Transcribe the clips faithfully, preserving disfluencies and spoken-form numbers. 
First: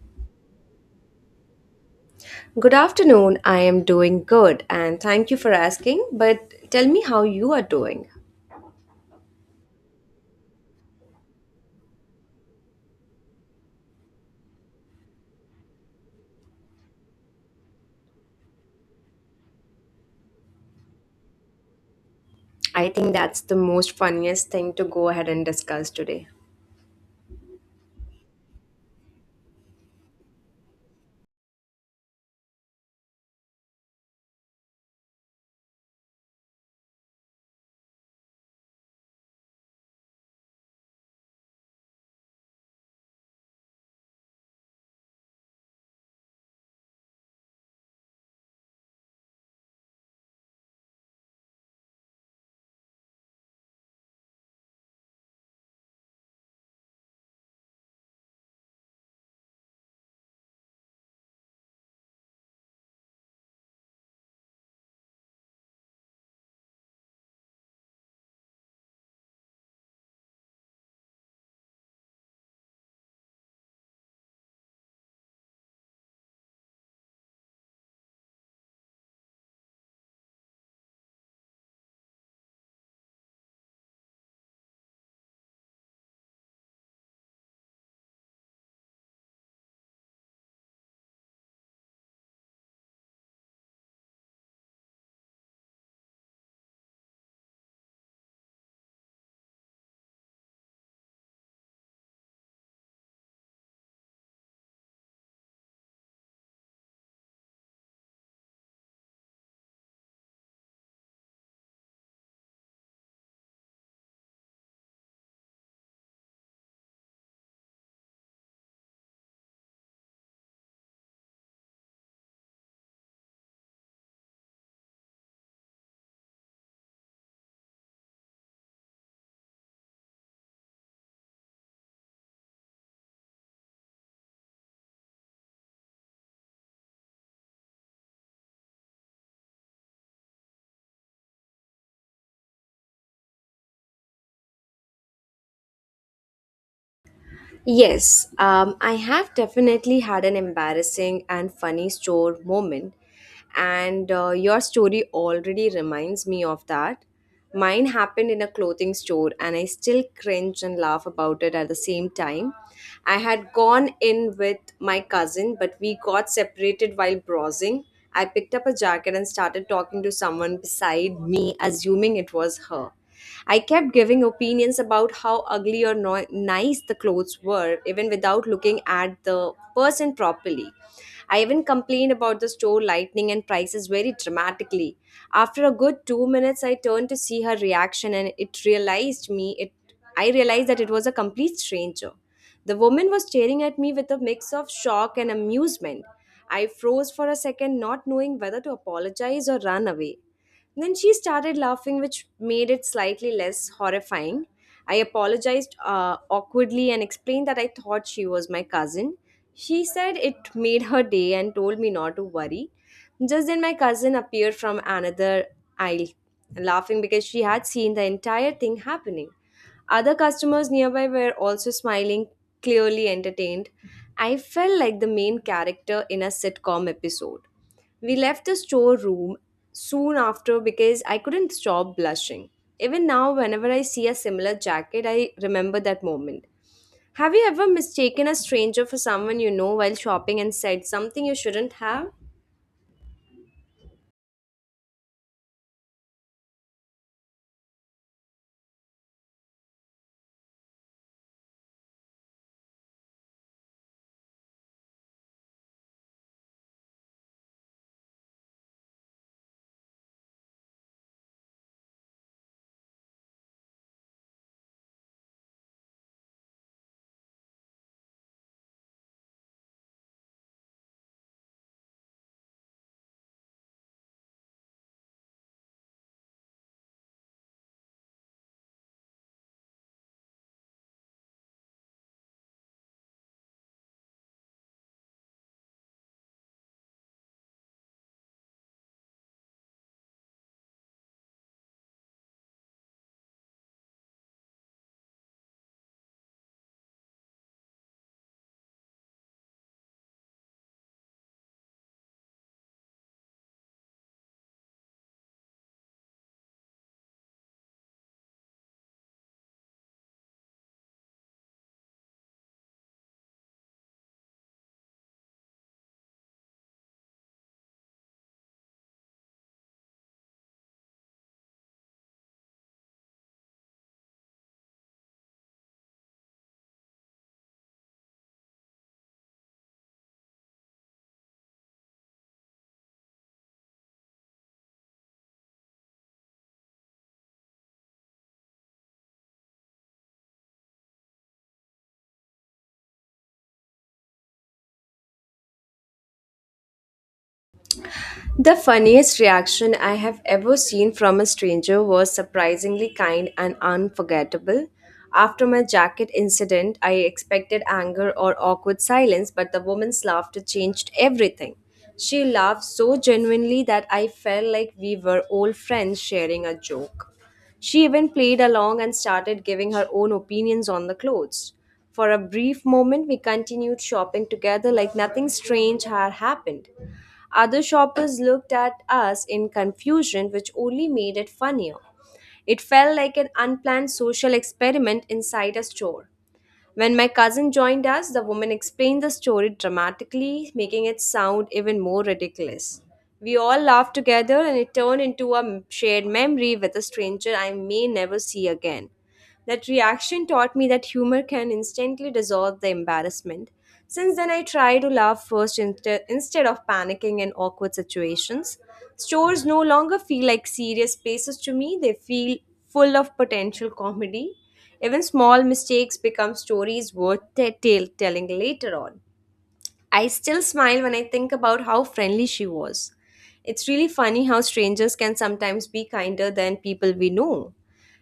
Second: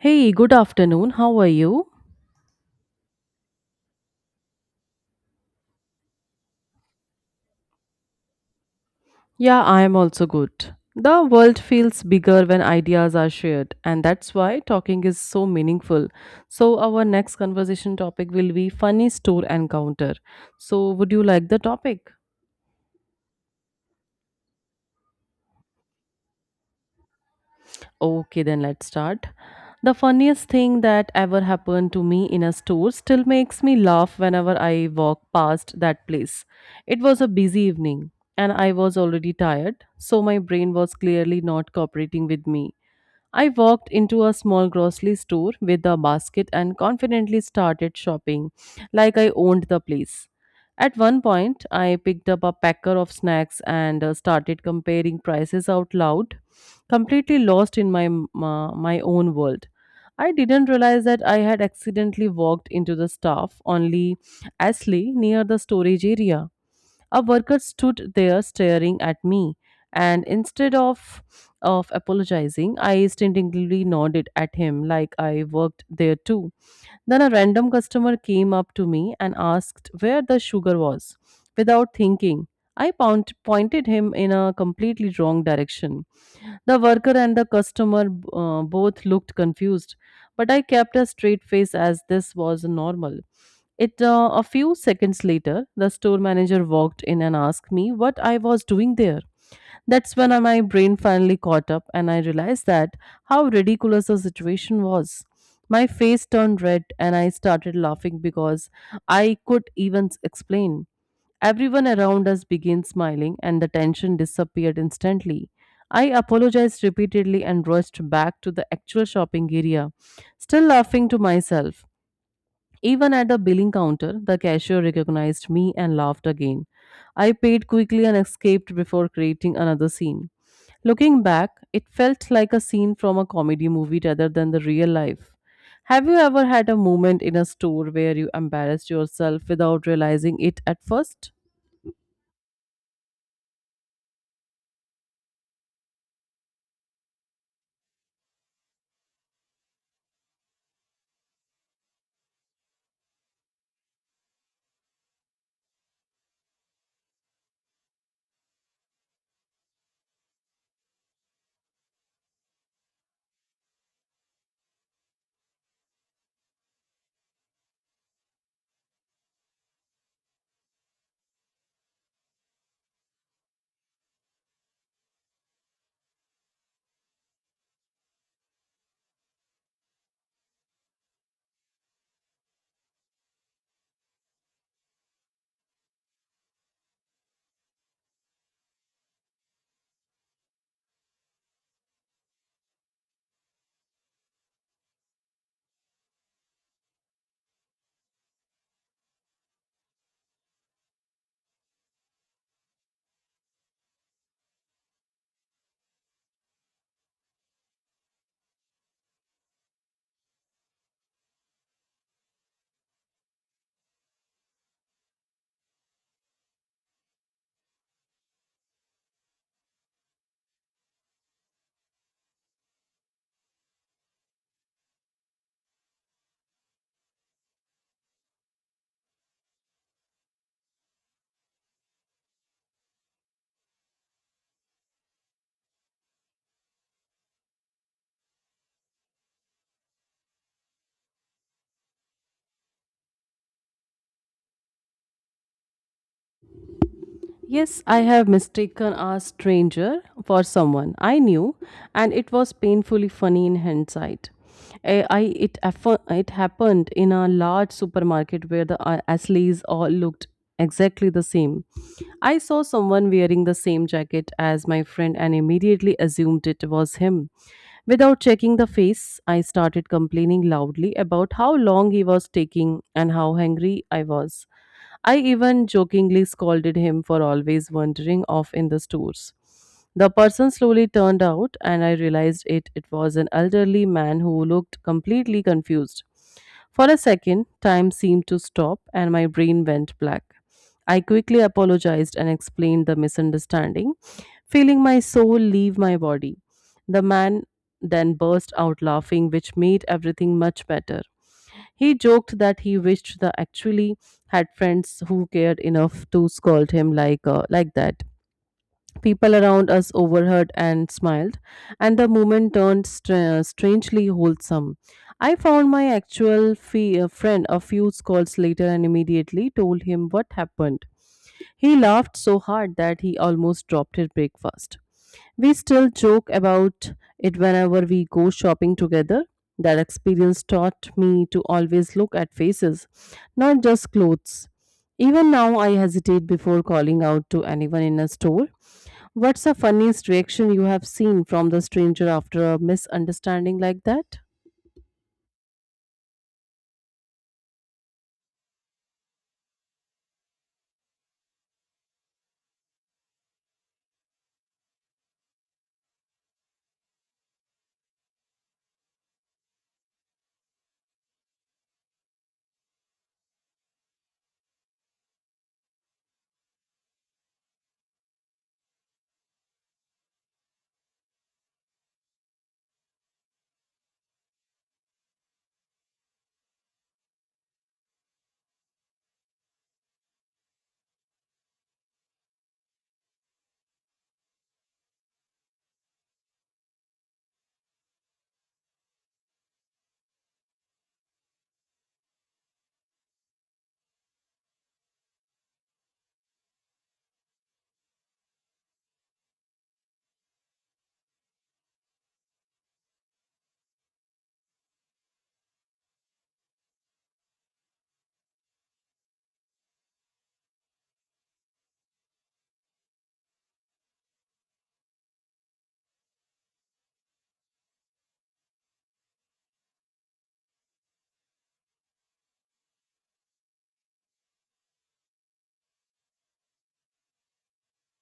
Hey, good afternoon. How are you? Good afternoon. I am doing good and thank you for asking. But tell me how you are doing. Yeah, I am also good. The world feels bigger when ideas are shared, and that's why talking is so meaningful. So, our next conversation topic will be funny store encounter. So, would you like the topic? I think that's the most funniest thing to go ahead and discuss today. Okay, then let's start. The funniest thing that ever happened to me in a store still makes me laugh whenever I walk past that place. It was a busy evening and I was already tired, so my brain was clearly not cooperating with me. I walked into a small grocery store with a basket and confidently started shopping like I owned the place. At one point, I picked up a packer of snacks and uh, started comparing prices out loud, completely lost in my m- uh, my own world. I didn't realize that I had accidentally walked into the staff only Ashley near the storage area. A worker stood there staring at me, and instead of of apologizing, I instinctively nodded at him like I worked there too. Then a random customer came up to me and asked where the sugar was. Without thinking, I point, pointed him in a completely wrong direction. The worker and the customer uh, both looked confused, but I kept a straight face as this was normal. It uh, A few seconds later, the store manager walked in and asked me what I was doing there. That's when uh, my brain finally caught up and I realized that how ridiculous the situation was. My face turned red and I started laughing because I could even s- explain. Everyone around us began smiling and the tension disappeared instantly. I apologized repeatedly and rushed back to the actual shopping area, still laughing to myself. Even at the billing counter, the cashier recognized me and laughed again. I paid quickly and escaped before creating another scene. Looking back, it felt like a scene from a comedy movie rather than the real life. Have you ever had a moment in a store where you embarrassed yourself without realizing it at first? Yes, um, I have definitely had an embarrassing and funny store moment, and uh, your story already reminds me of that. Mine happened in a clothing store, and I still cringe and laugh about it at the same time. I had gone in with my cousin, but we got separated while browsing. I picked up a jacket and started talking to someone beside me, assuming it was her. I kept giving opinions about how ugly or no- nice the clothes were, even without looking at the person properly. I even complained about the store lighting and prices very dramatically. After a good two minutes, I turned to see her reaction, and it realized me. It I realized that it was a complete stranger. The woman was staring at me with a mix of shock and amusement. I froze for a second, not knowing whether to apologize or run away. Then she started laughing, which made it slightly less horrifying. I apologized uh, awkwardly and explained that I thought she was my cousin. She said it made her day and told me not to worry. Just then, my cousin appeared from another aisle, laughing because she had seen the entire thing happening. Other customers nearby were also smiling, clearly entertained. I felt like the main character in a sitcom episode. We left the storeroom soon after because I couldn't stop blushing. Even now, whenever I see a similar jacket, I remember that moment. Have you ever mistaken a stranger for someone you know while shopping and said something you shouldn't have? Yes, I have mistaken a stranger for someone I knew, and it was painfully funny in hindsight. Eh, I, it, affo- it happened in a large supermarket where the uh, Asleys all looked exactly the same. I saw someone wearing the same jacket as my friend and immediately assumed it was him. Without checking the face, I started complaining loudly about how long he was taking and how hungry I was. I even jokingly scolded him for always wandering off in the stores. The person slowly turned out, and I realized it, it was an elderly man who looked completely confused. For a second, time seemed to stop, and my brain went black. I quickly apologized and explained the misunderstanding, feeling my soul leave my body. The man then burst out laughing, which made everything much better. He joked that he wished the actually had friends who cared enough to scold him like uh, like that. People around us overheard and smiled, and the moment turned stra- strangely wholesome. I found my actual fe- uh, friend a few calls later and immediately told him what happened. He laughed so hard that he almost dropped his breakfast. We still joke about it whenever we go shopping together. That experience taught me to always look at faces, not just clothes. Even now, I hesitate before calling out to anyone in a store. What's the funniest reaction you have seen from the stranger after a misunderstanding like that? The funniest reaction I have ever seen from a stranger was surprisingly kind and unforgettable. After my jacket incident, I expected anger or awkward silence, but the woman's laughter changed everything. She laughed so genuinely that I felt like we were old friends sharing a joke. She even played along and started giving her own opinions on the clothes. For a brief moment, we continued shopping together like nothing strange had happened. Other shoppers looked at us in confusion, which only made it funnier. It felt like an unplanned social experiment inside a store. When my cousin joined us, the woman explained the story dramatically, making it sound even more ridiculous. We all laughed together and it turned into a shared memory with a stranger I may never see again. That reaction taught me that humor can instantly dissolve the embarrassment. Since then, I try to laugh first inst- instead of panicking in awkward situations. Stores no longer feel like serious places to me, they feel full of potential comedy. Even small mistakes become stories worth t- tell- telling later on. I still smile when I think about how friendly she was. It's really funny how strangers can sometimes be kinder than people we know.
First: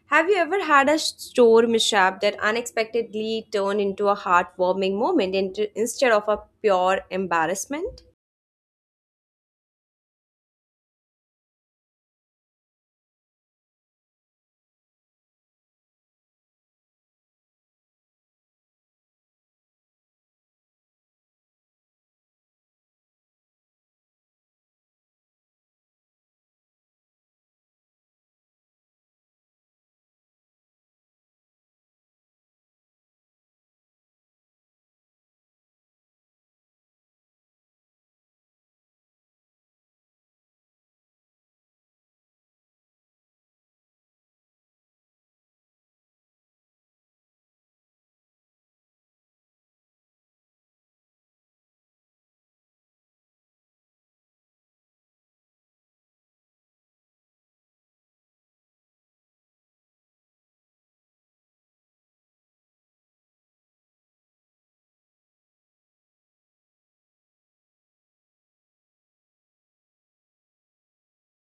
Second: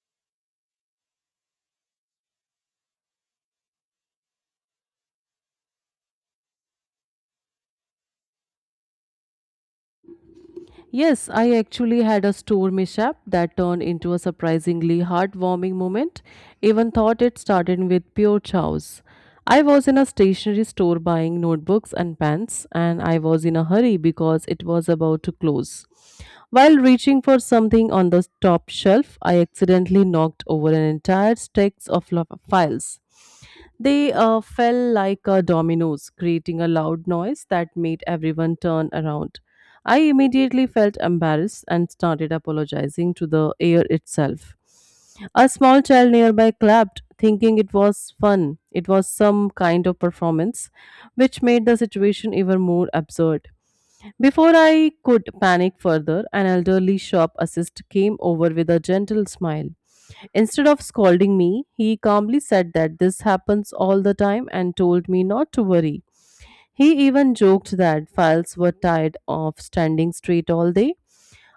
Have you ever had a store mishap that unexpectedly turned into a heartwarming moment into, instead of a pure embarrassment? Yes, I actually had a store mishap that turned into a surprisingly heartwarming moment. Even thought it started with pure chows. I was in a stationery store buying notebooks and pens, and I was in a hurry because it was about to close. While reaching for something on the top shelf, I accidentally knocked over an entire stack of lo- files. They uh, fell like uh, dominoes, creating a loud noise that made everyone turn around. I immediately felt embarrassed and started apologizing to the air itself. A small child nearby clapped, thinking it was fun. It was some kind of performance, which made the situation even more absurd. Before I could panic further, an elderly shop assistant came over with a gentle smile. Instead of scolding me, he calmly said that this happens all the time and told me not to worry. He even joked that files were tired of standing straight all day.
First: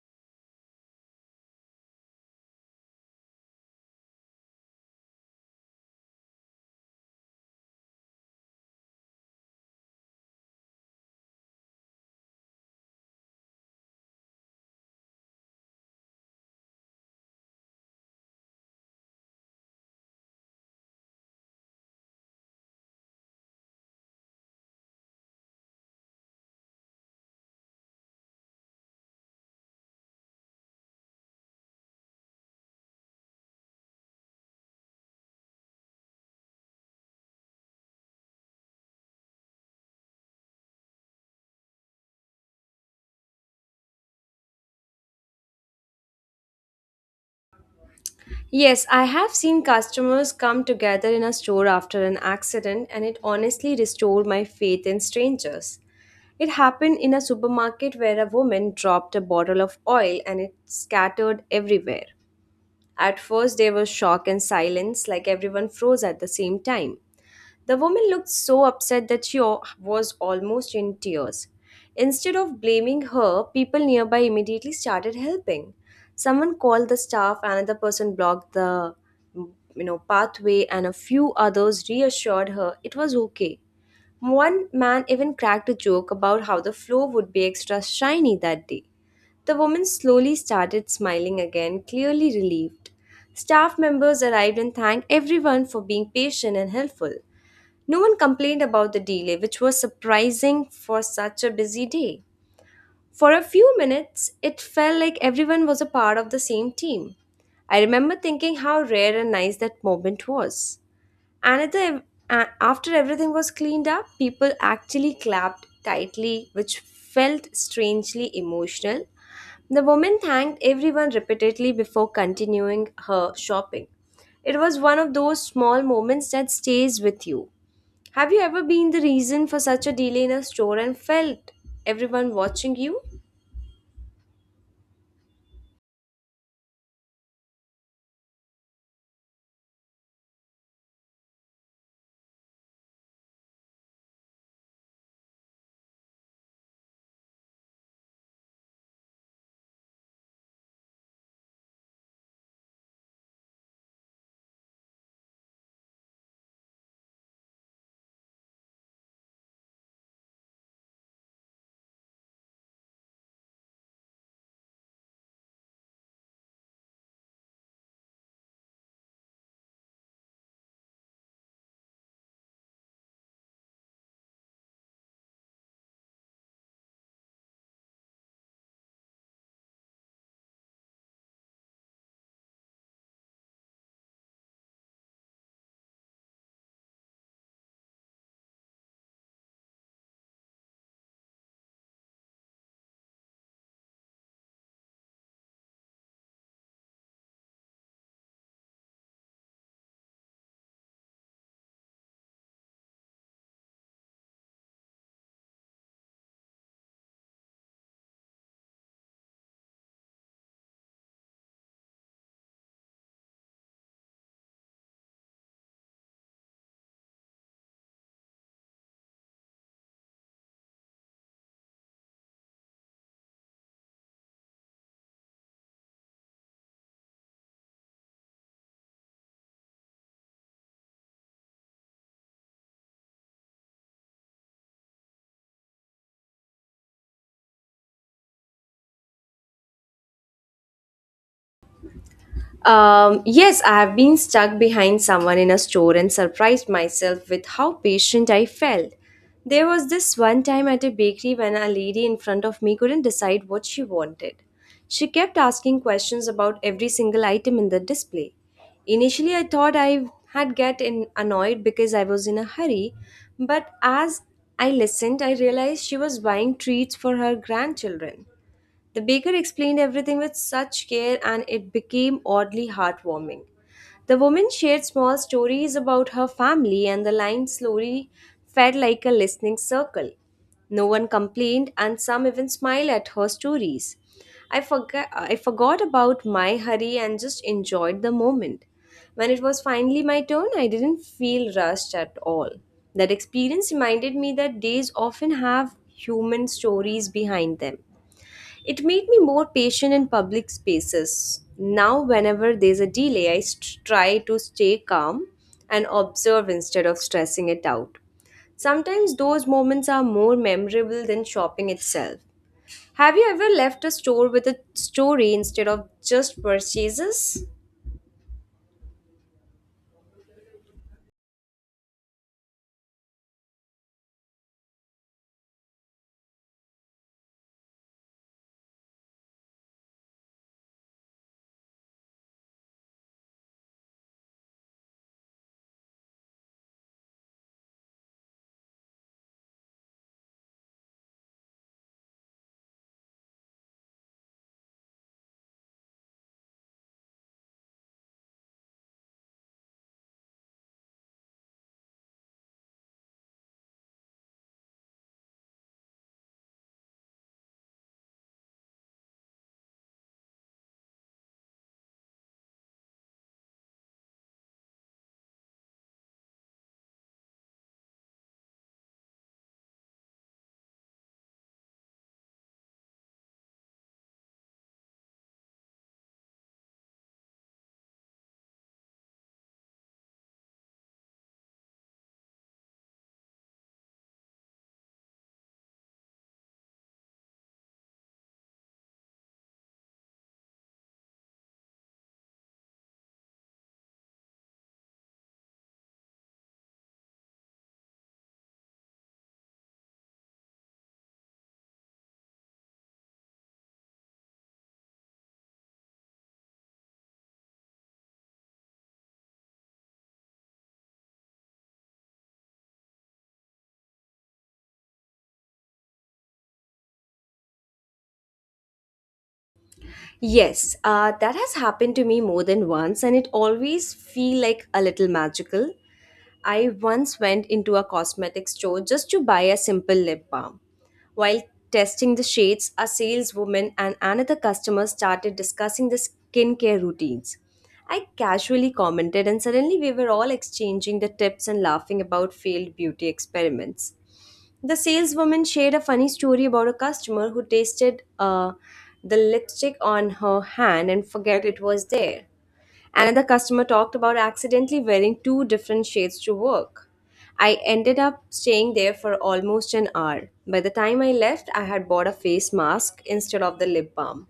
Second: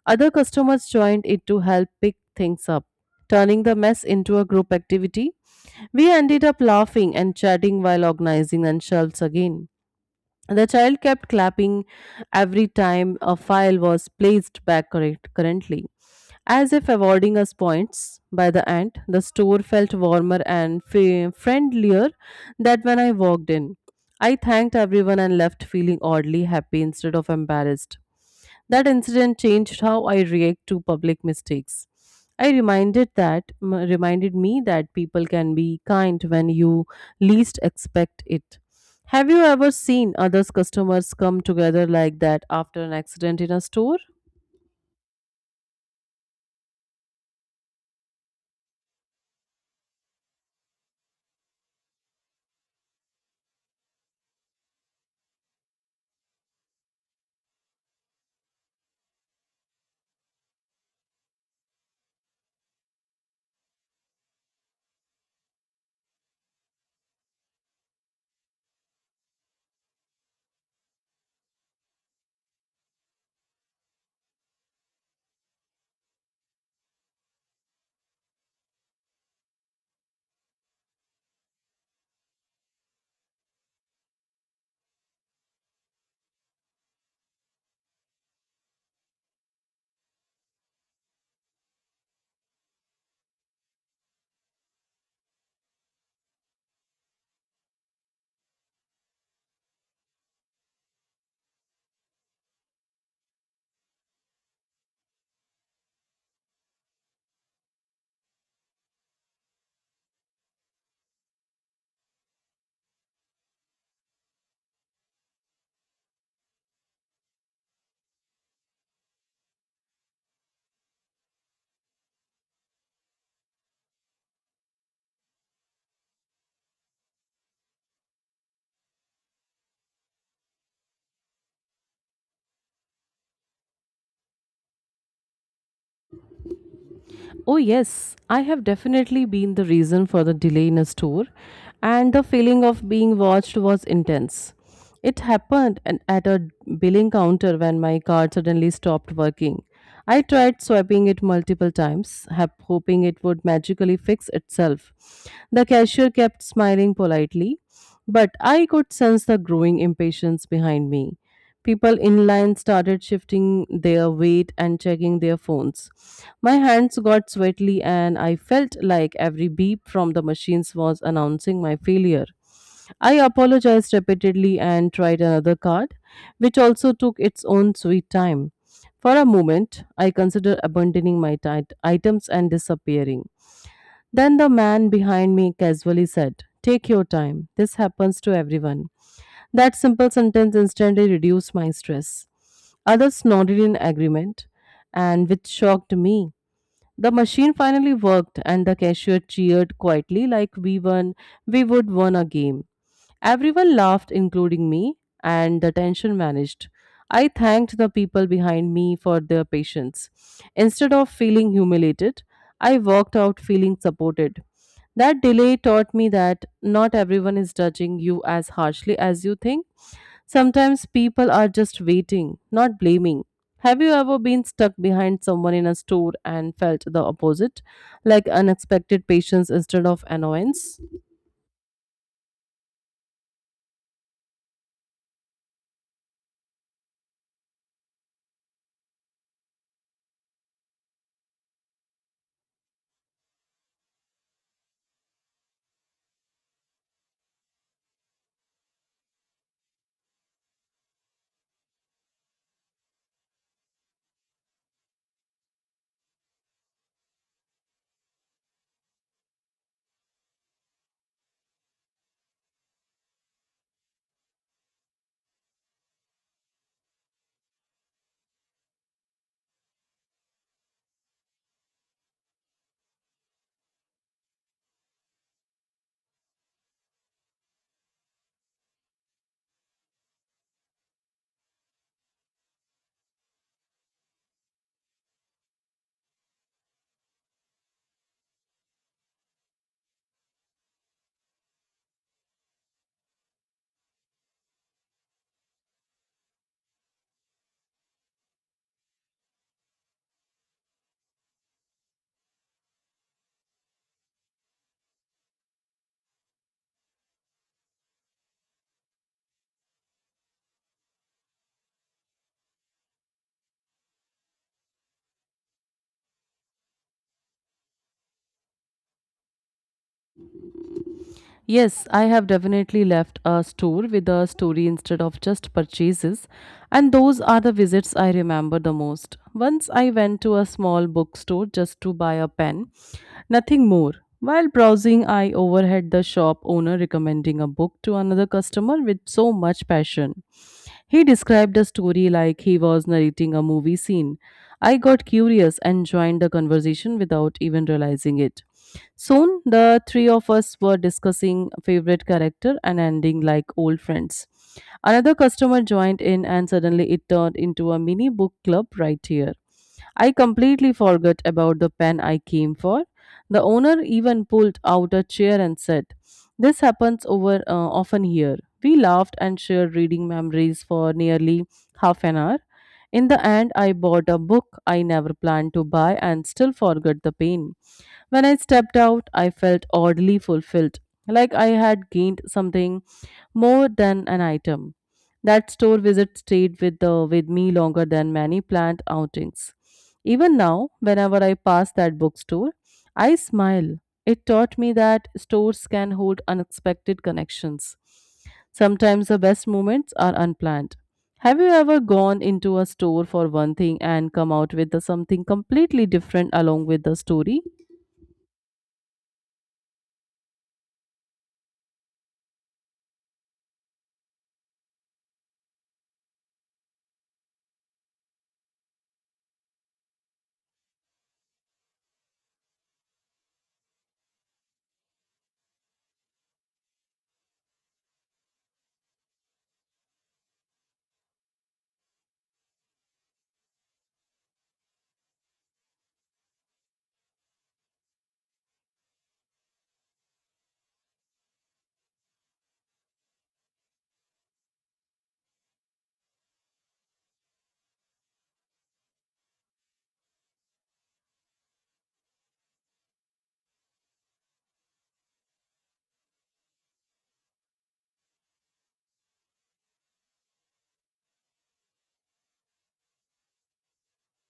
Other customers joined it to help pick things up, turning the mess into a group activity. We ended up laughing and chatting while organizing and shelves again. The child kept clapping every time a file was placed back correct currently, as if awarding us points. By the end, the store felt warmer and fa- friendlier than when I walked in. I thanked everyone and left feeling oddly happy instead of embarrassed. That incident changed how I react to public mistakes. I reminded that m- Reminded me that people can be kind when you least expect it. Have you ever seen others customers come together like that after an accident in a store? Yes, I have seen customers come together in a store after an accident, and it honestly restored my faith in strangers. It happened in a supermarket where a woman dropped a bottle of oil and it scattered everywhere. At first, there was shock and silence, like everyone froze at the same time. The woman looked so upset that she al- was almost in tears. Instead of blaming her, people nearby immediately started helping. Someone called the staff, another person blocked the you know pathway and a few others reassured her it was okay. One man even cracked a joke about how the floor would be extra shiny that day. The woman slowly started smiling again, clearly relieved. Staff members arrived and thanked everyone for being patient and helpful. No one complained about the delay, which was surprising for such a busy day. For a few minutes, it felt like everyone was a part of the same team. I remember thinking how rare and nice that moment was. And at the, uh, After everything was cleaned up, people actually clapped tightly, which felt strangely emotional. The woman thanked everyone repeatedly before continuing her shopping. It was one of those small moments that stays with you. Have you ever been the reason for such a delay in a store and felt everyone watching you? Oh, yes, I have definitely been the reason for the delay in a store, and the feeling of being watched was intense. It happened an- at a billing counter when my card suddenly stopped working. I tried swiping it multiple times, hap- hoping it would magically fix itself. The cashier kept smiling politely, but I could sense the growing impatience behind me. People in line started shifting their weight and checking their phones. My hands got sweaty, and I felt like every beep from the machines was announcing my failure. I apologized repeatedly and tried another card, which also took its own sweet time. For a moment, I considered abandoning my tit- items and disappearing. Then the man behind me casually said, "Take your time. This happens to everyone." That simple sentence instantly reduced my stress. Others nodded in agreement, and which shocked me. The machine finally worked, and the cashier cheered quietly like we won, we would won a game. Everyone laughed, including me, and the tension vanished. I thanked the people behind me for their patience. Instead of feeling humiliated, I walked out feeling supported. That delay taught me that not everyone is judging you as harshly as you think. Sometimes people are just waiting, not blaming. Have you ever been stuck behind someone in a store and felt the opposite, like unexpected patience instead of annoyance? Um, yes, I have been stuck behind someone in a store and surprised myself with how patient I felt. There was this one time at a bakery when a lady in front of me couldn't decide what she wanted. She kept asking questions about every single item in the display. Initially, I thought I had get in annoyed because I was in a hurry, but as I listened, I realized she was buying treats for her grandchildren. The baker explained everything with such care, and it became oddly heartwarming. The woman shared small stories about her family, and the line slowly fed like a listening circle. No one complained, and some even smiled at her stories. I forgot, I forgot about my hurry and just enjoyed the moment. When it was finally my turn, I didn't feel rushed at all. That experience reminded me that days often have human stories behind them. It made me more patient in public spaces. Now, whenever there's a delay, I st- try to stay calm and observe instead of stressing it out. Sometimes those moments are more memorable than shopping itself. Have you ever left a store with a story instead of just purchases? Yes, I have definitely left a store with a story instead of just purchases, and those are the visits I remember the most. Once I went to a small bookstore just to buy a pen, nothing more. While browsing, I overheard the shop owner recommending a book to another customer with so much passion. He described the story like he was narrating a movie scene. I got curious and joined the conversation without even realizing it. Soon, the three of us were discussing favorite character and ending like old friends. Another customer joined in, and suddenly it turned into a mini book club right here. I completely forgot about the pen I came for. The owner even pulled out a chair and said, "This happens over uh, often here." We laughed and shared reading memories for nearly half an hour. In the end, I bought a book I never planned to buy and still forgot the pain. When I stepped out, I felt oddly fulfilled, like I had gained something more than an item. That store visit stayed with, the, with me longer than many planned outings. Even now, whenever I pass that bookstore, I smile. It taught me that stores can hold unexpected connections. Sometimes the best moments are unplanned. Have you ever gone into a store for one thing and come out with the something completely different along with the story? Yes, uh, that has happened to me more than once, and it always feel like a little magical. I once went into a cosmetic store just to buy a simple lip balm. While testing the shades, a saleswoman and another customer started discussing the skincare routines. I casually commented, and suddenly we were all exchanging the tips and laughing about failed beauty experiments. The saleswoman shared a funny story about a customer who tasted uh, the lipstick on her hand and forget it was there. Another customer talked about accidentally wearing two different shades to work. I ended up staying there for almost an hour. By the time I left, I had bought a face mask instead of the lip balm.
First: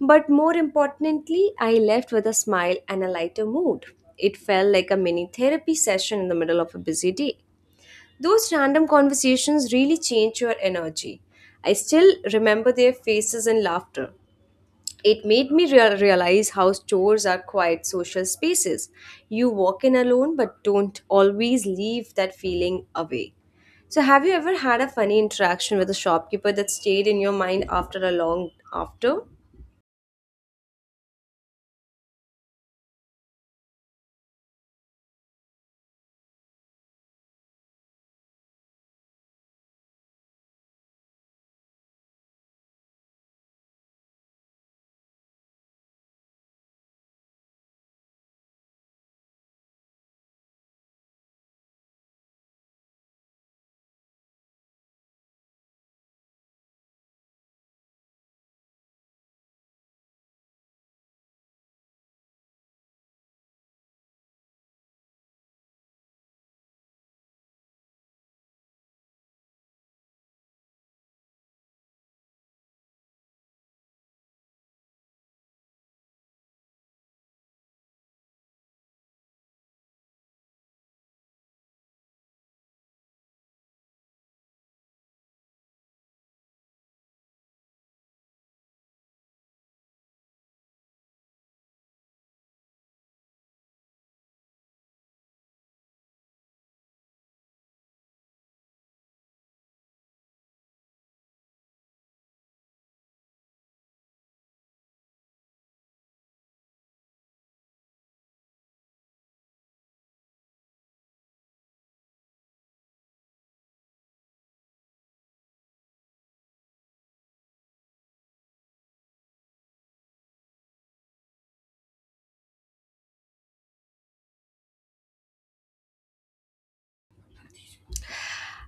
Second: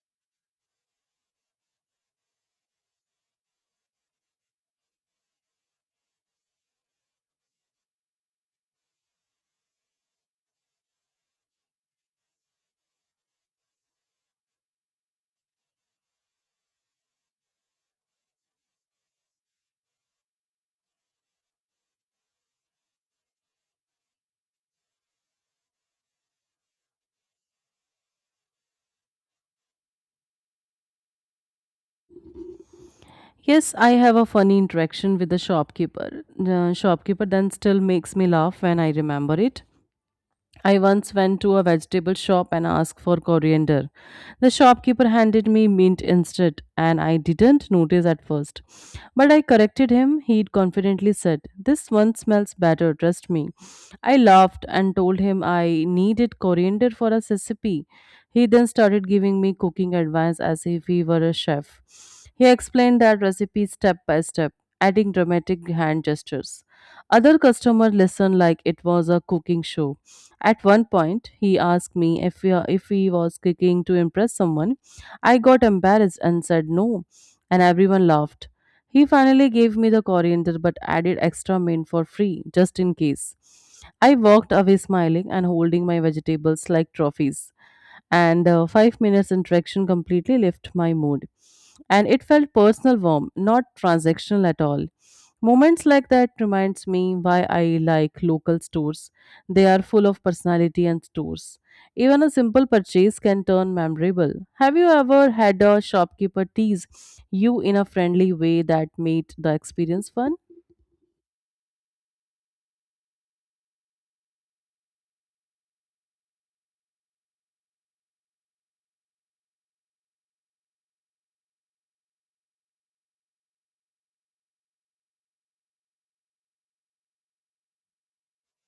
But more importantly, I left with a smile and a lighter mood. It felt like a mini therapy session in the middle of a busy day. Those random conversations really change your energy. I still remember their faces and laughter. It made me rea- realize how stores are quiet social spaces. You walk in alone but don't always leave that feeling away. So, have you ever had a funny interaction with a shopkeeper that stayed in your mind after a long after? Yes, I have a funny interaction with the shopkeeper. Uh, shopkeeper then still makes me laugh when I remember it. I once went to a vegetable shop and asked for coriander. The shopkeeper handed me mint instead, and I didn't notice at first. But I corrected him. He confidently said, "This one smells better, trust me." I laughed and told him I needed coriander for a recipe. He then started giving me cooking advice as if he were a chef. He explained that recipe step by step, adding dramatic hand gestures. Other customers listened like it was a cooking show. At one point, he asked me if we, if he was kicking to impress someone. I got embarrassed and said no, and everyone laughed. He finally gave me the coriander but added extra mint for free, just in case. I walked away smiling and holding my vegetables like trophies, and uh, five minutes interaction completely lifted my mood, and it felt personal, warm, not transactional at all. Moments like that reminds me why I like local stores. They are full of personality and stores, even a simple purchase can turn memorable. Have you ever had a shopkeeper tease you in a friendly way that made the experience fun?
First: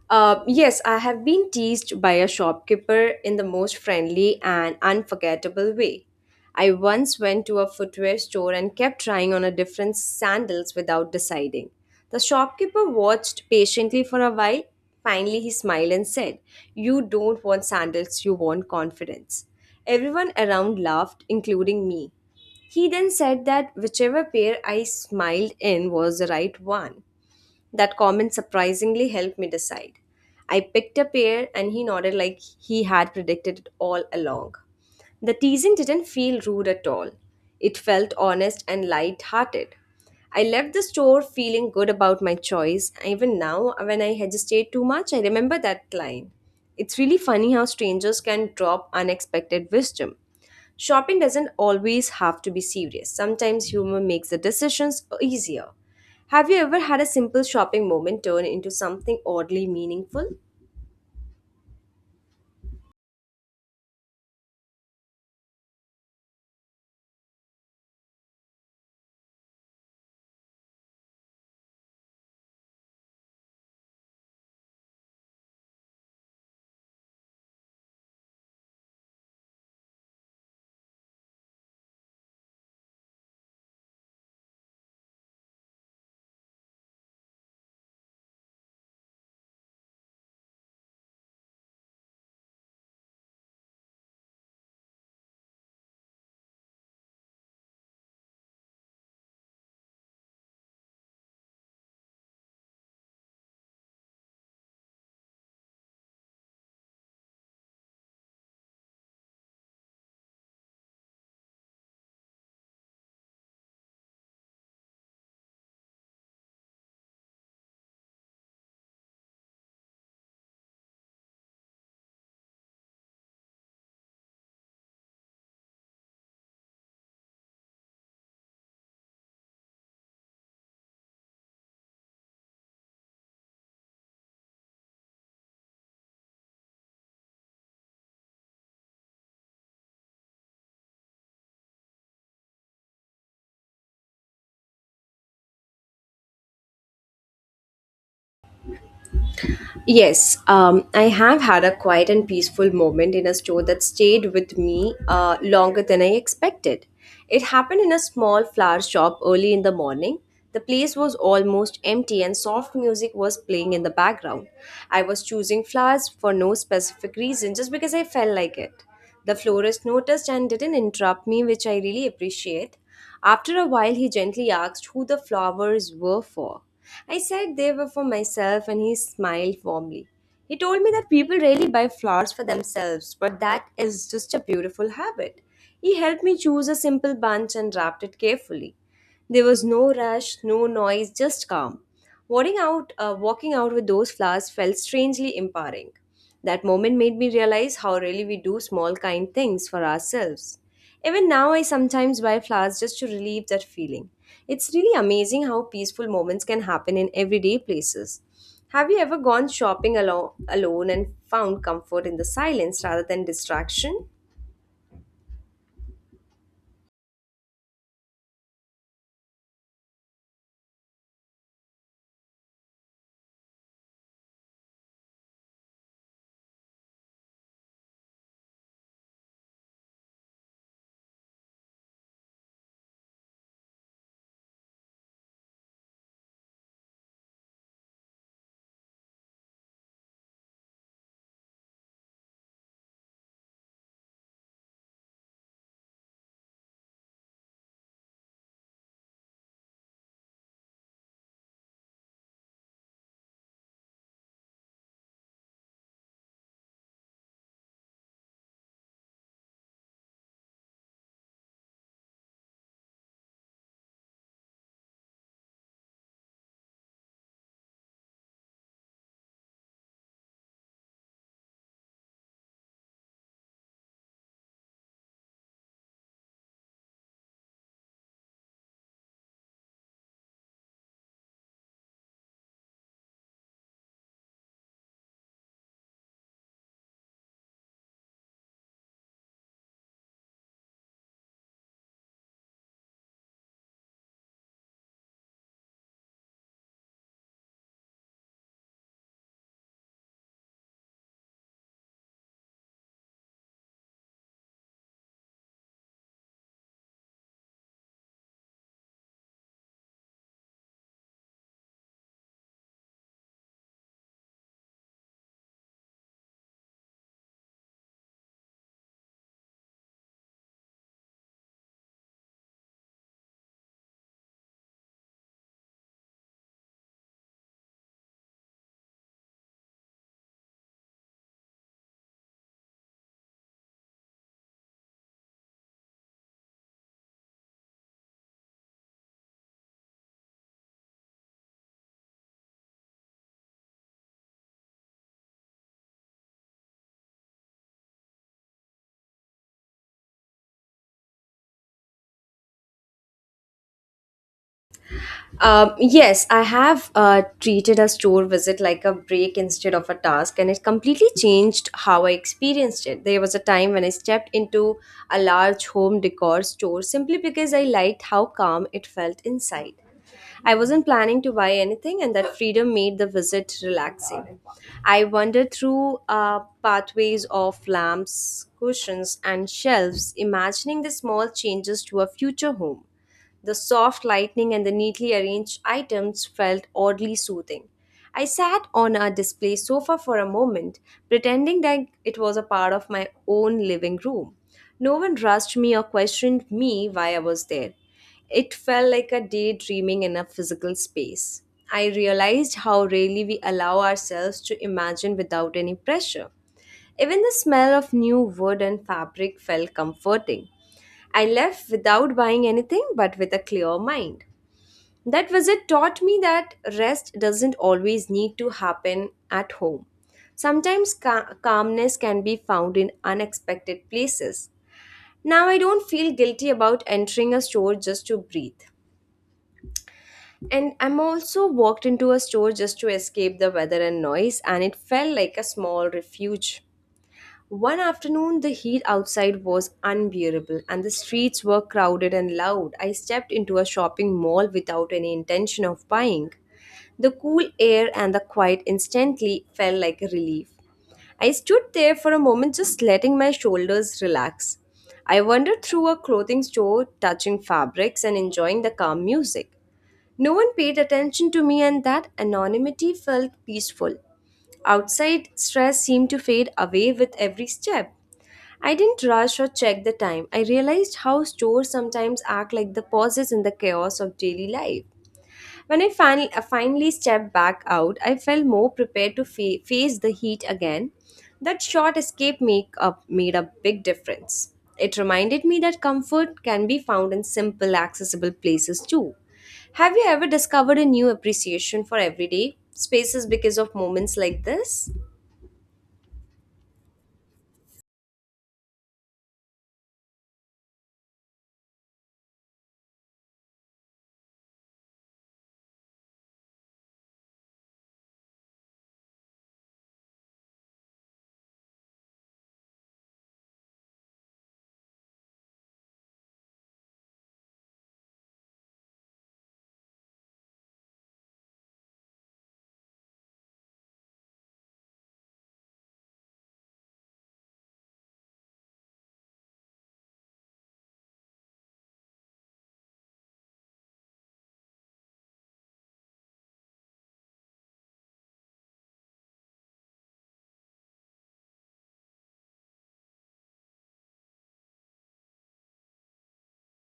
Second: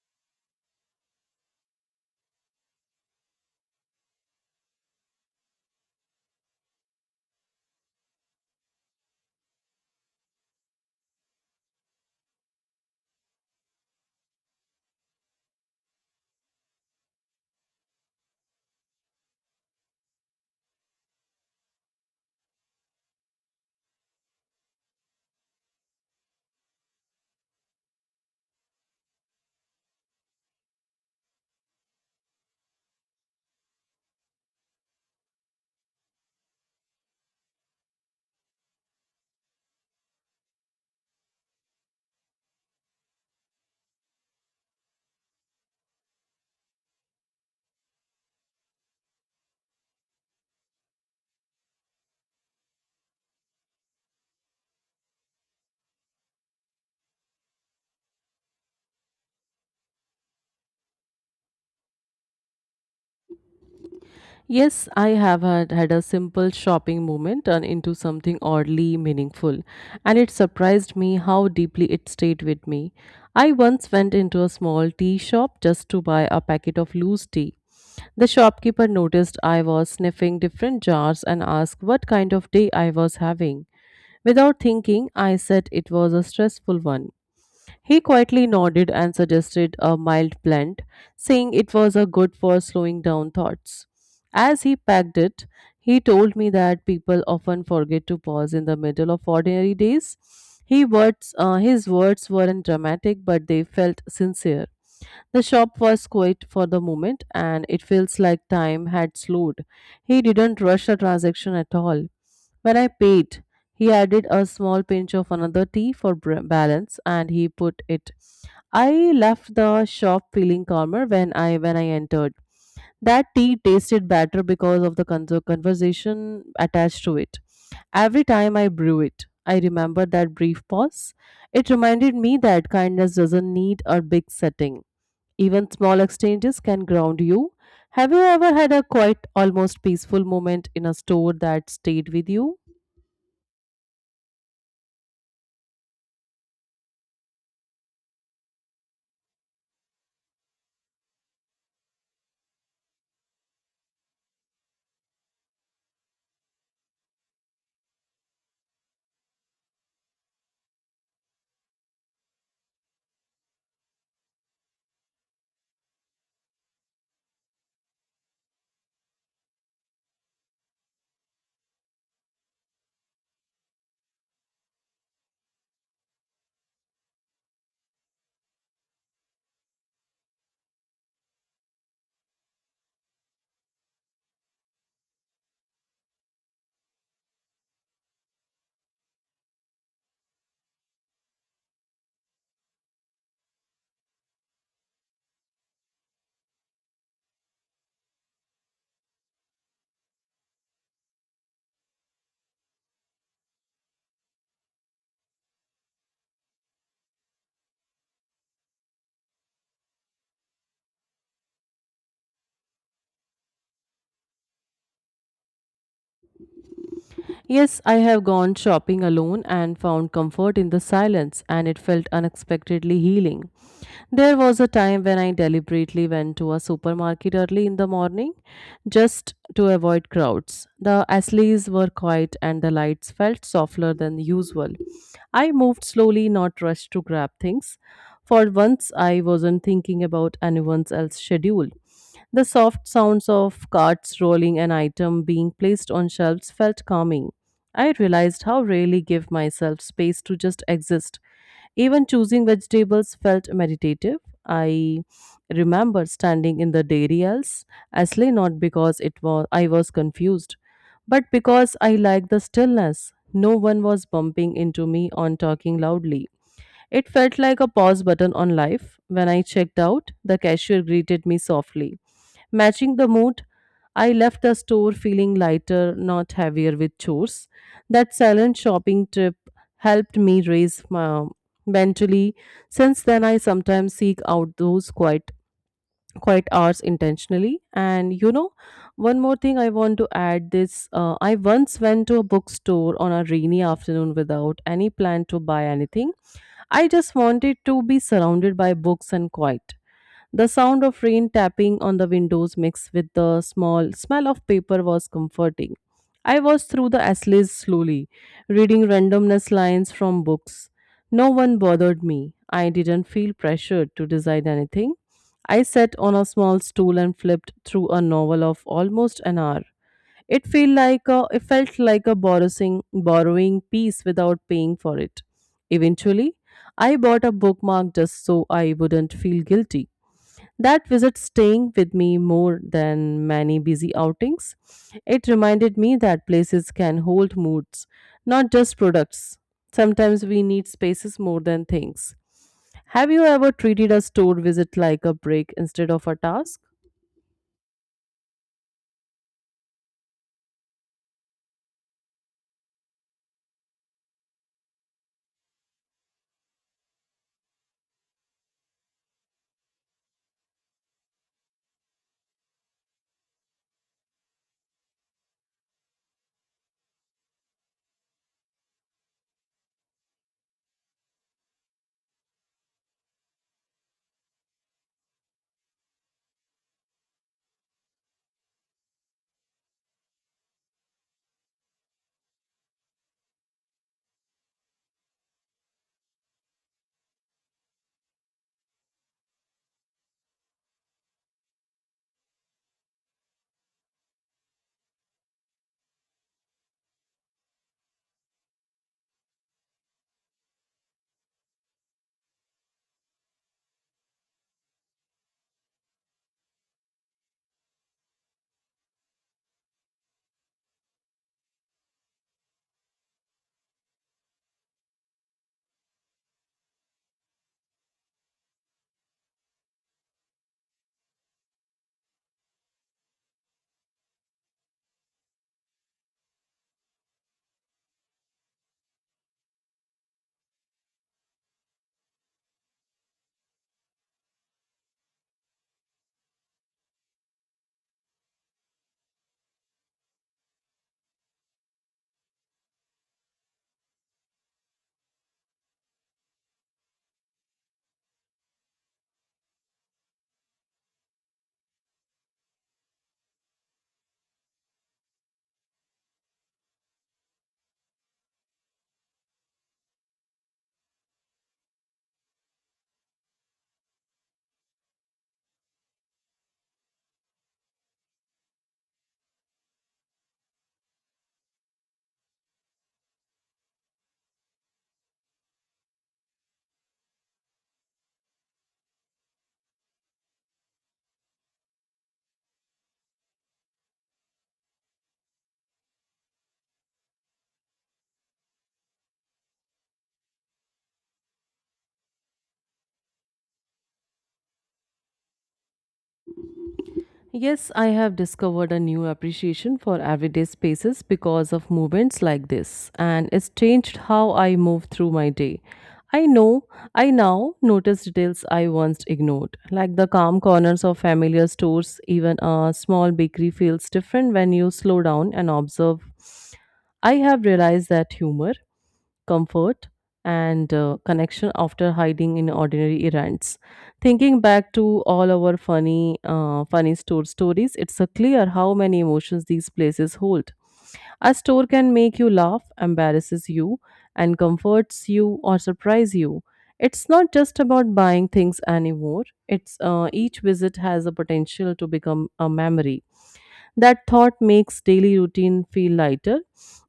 Uh, yes, I have been teased by a shopkeeper in the most friendly and unforgettable way. I once went to a footwear store and kept trying on a different sandals without deciding. The shopkeeper watched patiently for a while. Finally, he smiled and said, You don't want sandals, you want confidence. Everyone around laughed, including me. He then said that whichever pair I smiled in was the right one. That comment surprisingly helped me decide. I picked a pear and he nodded like he had predicted it all along. The teasing didn't feel rude at all. It felt honest and light-hearted. I left the store feeling good about my choice. Even now, when I hesitate too much, I remember that line. It's really funny how strangers can drop unexpected wisdom. Shopping doesn't always have to be serious. Sometimes humor makes the decisions easier. Have you ever had a simple shopping moment turn into something oddly meaningful? Yes, I have had, had a simple shopping moment turn into something oddly meaningful, and it surprised me how deeply it stayed with me. I once went into a small tea shop just to buy a packet of loose tea. The shopkeeper noticed I was sniffing different jars and asked what kind of day I was having. Without thinking, I said it was a stressful one. He quietly nodded and suggested a mild plant, saying it was a good for slowing down thoughts. As he packed it, he told me that people often forget to pause in the middle of ordinary days. He words, uh, his words weren't dramatic, but they felt sincere. The shop was quiet for the moment, and it feels like time had slowed. He didn't rush the transaction at all. When I paid, he added a small pinch of another tea for br- balance, and he put it. I left the shop feeling calmer when I when I entered. That tea tasted better because of the con- conversation attached to it. Every time I brew it, I remember that brief pause. It reminded me that kindness doesn't need a big setting. Even small exchanges can ground you. Have you ever had a quite almost peaceful moment in a store that stayed with you? Yes, um, I have had a quiet and peaceful moment in a store that stayed with me uh, longer than I expected. It happened in a small flower shop early in the morning. The place was almost empty and soft music was playing in the background. I was choosing flowers for no specific reason, just because I felt like it. The florist noticed and didn't interrupt me, which I really appreciate. After a while, he gently asked who the flowers were for. I said they were for myself, and he smiled warmly. He told me that people rarely buy flowers for themselves, but that is just a beautiful habit. He helped me choose a simple bunch and wrapped it carefully. There was no rush, no noise, just calm. Walking out, uh, walking out with those flowers felt strangely empowering. That moment made me realize how really we do small kind things for ourselves. Even now, I sometimes buy flowers just to relieve that feeling. It's really amazing how peaceful moments can happen in everyday places. Have you ever gone shopping alo- alone and found comfort in the silence rather than distraction? Yes, I have gone shopping alone and found comfort in the silence, and it felt unexpectedly healing. There was a time when I deliberately went to a supermarket early in the morning just to avoid crowds. The alleys were quiet and the lights felt softer than usual. I moved slowly, not rushed to grab things. For once, I wasn't thinking about anyone else's schedule. The soft sounds of carts rolling and item being placed on shelves felt calming. I realized how rarely give myself space to just exist. Even choosing vegetables felt meditative. I remember standing in the dairy aisles, actually not because it was I was confused, but because I liked the stillness. No one was bumping into me on talking loudly. It felt like a pause button on life. When I checked out, the cashier greeted me softly. Matching the mood, I left the store feeling lighter, not heavier with chores. That silent shopping trip helped me raise my mentally. Since then, I sometimes seek out those quiet quiet hours intentionally. And you know, one more thing I want to add this, uh, I once went to a bookstore on a rainy afternoon without any plan to buy anything. I just wanted to be surrounded by books and quiet. The sound of rain tapping on the windows mixed with the small smell of paper was comforting. I was through the essays slowly, reading randomness lines from books. No one bothered me. I didn't feel pressured to decide anything. I sat on a small stool and flipped through a novel of almost an hour. It felt like a, it felt like a borrowing, borrowing piece without paying for it. Eventually, I bought a bookmark just so I wouldn't feel guilty. That visit staying with me more than many busy outings. It reminded me that places can hold moods, not just products. Sometimes we need spaces more than things. Have you ever treated a store visit like a break instead of a task? Um, yes, I have uh, treated a store visit like a break instead of a task, and it completely changed how I experienced it. There was a time when I stepped into a large home decor store simply because I liked how calm it felt inside. I wasn't planning to buy anything, and that freedom made the visit relaxing. I wandered through uh, pathways of lamps, cushions, and shelves, imagining the small changes to a future home. The soft lighting and the neatly arranged items felt oddly soothing. I sat on a display sofa for a moment, pretending that it was a part of my own living room. No one rushed me or questioned me why I was there. It felt like a daydreaming in a physical space. I realized how rarely we allow ourselves to imagine without any pressure. Even the smell of new wood and fabric felt comforting. I left without buying anything but with a clear mind. That visit taught me that rest doesn't always need to happen at home. Sometimes ca- calmness can be found in unexpected places. Now I don't feel guilty about entering a store just to breathe. And I'm also walked into a store just to escape the weather and noise, and it felt like a small refuge. One afternoon, the heat outside was unbearable and the streets were crowded and loud. I stepped into a shopping mall without any intention of buying. The cool air and the quiet instantly felt like a relief. I stood there for a moment, just letting my shoulders relax. I wandered through a clothing store, touching fabrics and enjoying the calm music. No one paid attention to me, and that anonymity felt peaceful. Outside, stress seemed to fade away with every step. I didn't rush or check the time. I realized how stores sometimes act like the pauses in the chaos of daily life. When I finally, finally stepped back out, I felt more prepared to fa- face the heat again. That short escape make up made a big difference. It reminded me that comfort can be found in simple, accessible places too. Have you ever discovered a new appreciation for everyday spaces because of moments like this? Yes, I have discovered a new appreciation for everyday spaces because of movements like this, and it's changed how I move through my day. I know I now notice details I once ignored, like the calm corners of familiar stores. Even a small bakery feels different when you slow down and observe. I have realized that humor, comfort, and uh, connection after hiding in ordinary errands. Thinking back to all our funny, uh, funny store stories, it's a clear how many emotions these places hold. A store can make you laugh, embarrasses you, and comforts you or surprise you. It's not just about buying things anymore. It's uh, Each visit has a potential to become a memory. That thought makes daily routine feel lighter,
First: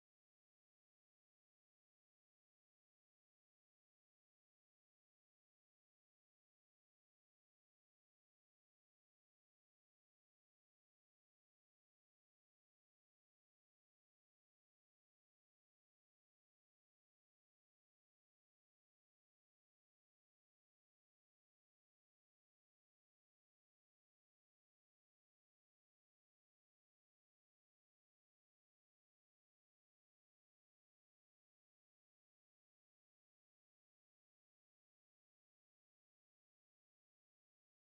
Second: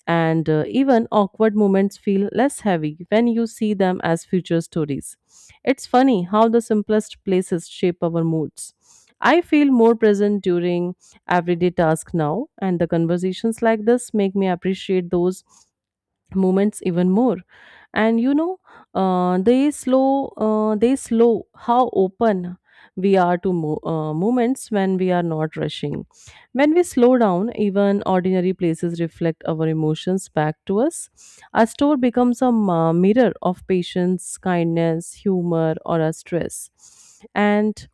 and uh, even awkward moments feel less heavy when you see them as future stories. It's funny how the simplest places shape our moods. I feel more present during everyday tasks now, and the conversations like this make me appreciate those moments even more. And you know, uh, they slow, uh, they slow how open we are to mo- uh, moments. When we are not rushing, when we slow down, even ordinary places reflect our emotions back to us. Our store becomes a ma- mirror of patience, kindness, humor, or our stress. And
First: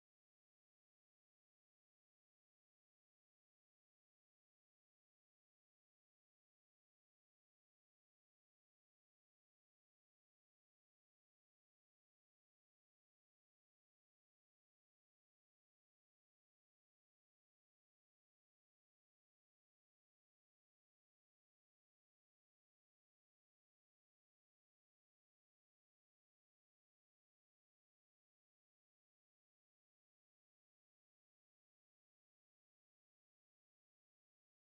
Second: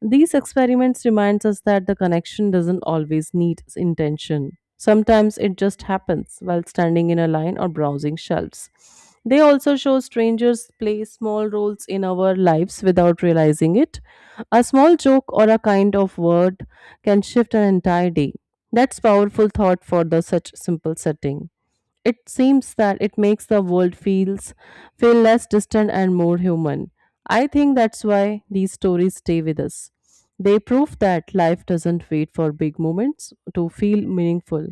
these experiments reminds us that the connection doesn't always need intention. Sometimes it just happens while standing in a line or browsing shelves. They also show strangers play small roles in our lives without realizing it. A small joke or a kind of word can shift an entire day. That's powerful thought for the such simple setting. It seems that it makes the world feels feel less distant and more human. I think that's why these stories stay with us. They prove that life doesn't wait for big moments to feel meaningful.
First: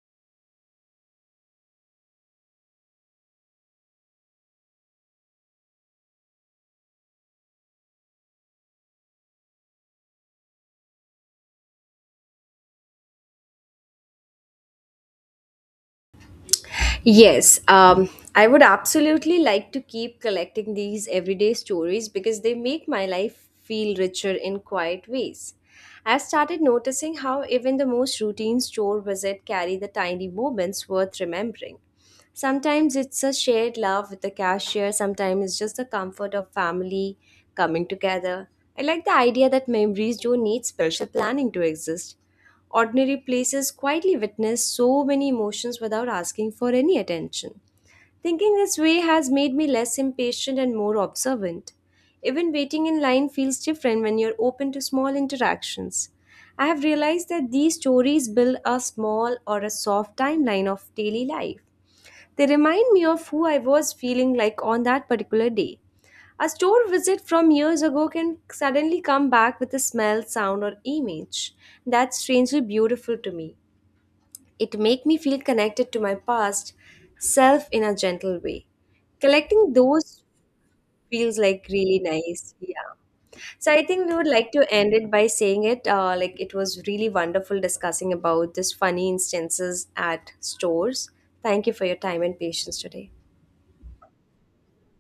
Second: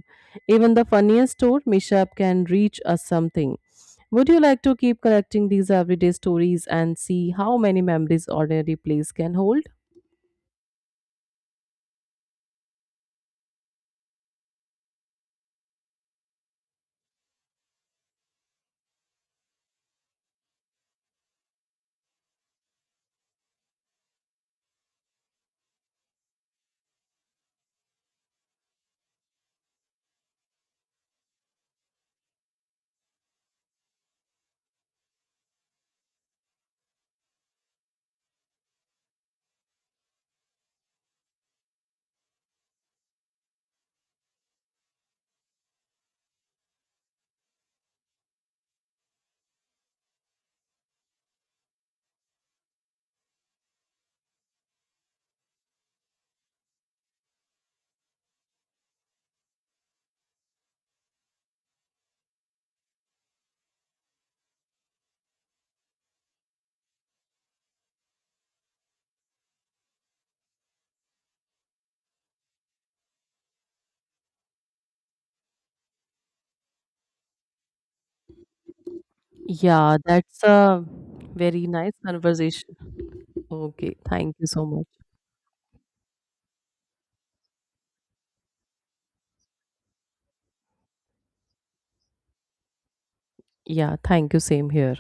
Even the funniest or mishap can reach us something. Would you like to keep collecting these everyday stories and see how many memories ordinary place can hold? Yes, um, I would absolutely like to keep collecting these everyday stories because they make my life feel richer in quiet ways. I've started noticing how even the most routine store visit carry the tiny moments worth remembering. Sometimes it's a shared laugh with the cashier, sometimes it's just the comfort of family coming together. I like the idea that memories don't need special planning to exist. Ordinary places quietly witness so many emotions without asking for any attention. Thinking this way has made me less impatient and more observant. Even waiting in line feels different when you're open to small interactions. I have realized that these stories build a small or a soft timeline of daily life. They remind me of who I was feeling like on that particular day. A store visit from years ago can suddenly come back with a smell, sound, or image. That's strangely beautiful to me. It made me feel connected to my past self in a gentle way. Collecting Yeah, those that's a feels very like nice really nice. conversation. Yeah. So I Okay, think we would thank you like so to much. end it by saying it uh, like it was really wonderful discussing about this funny instances at stores. Thank you for your time and patience today. Yeah, thank you. Same here.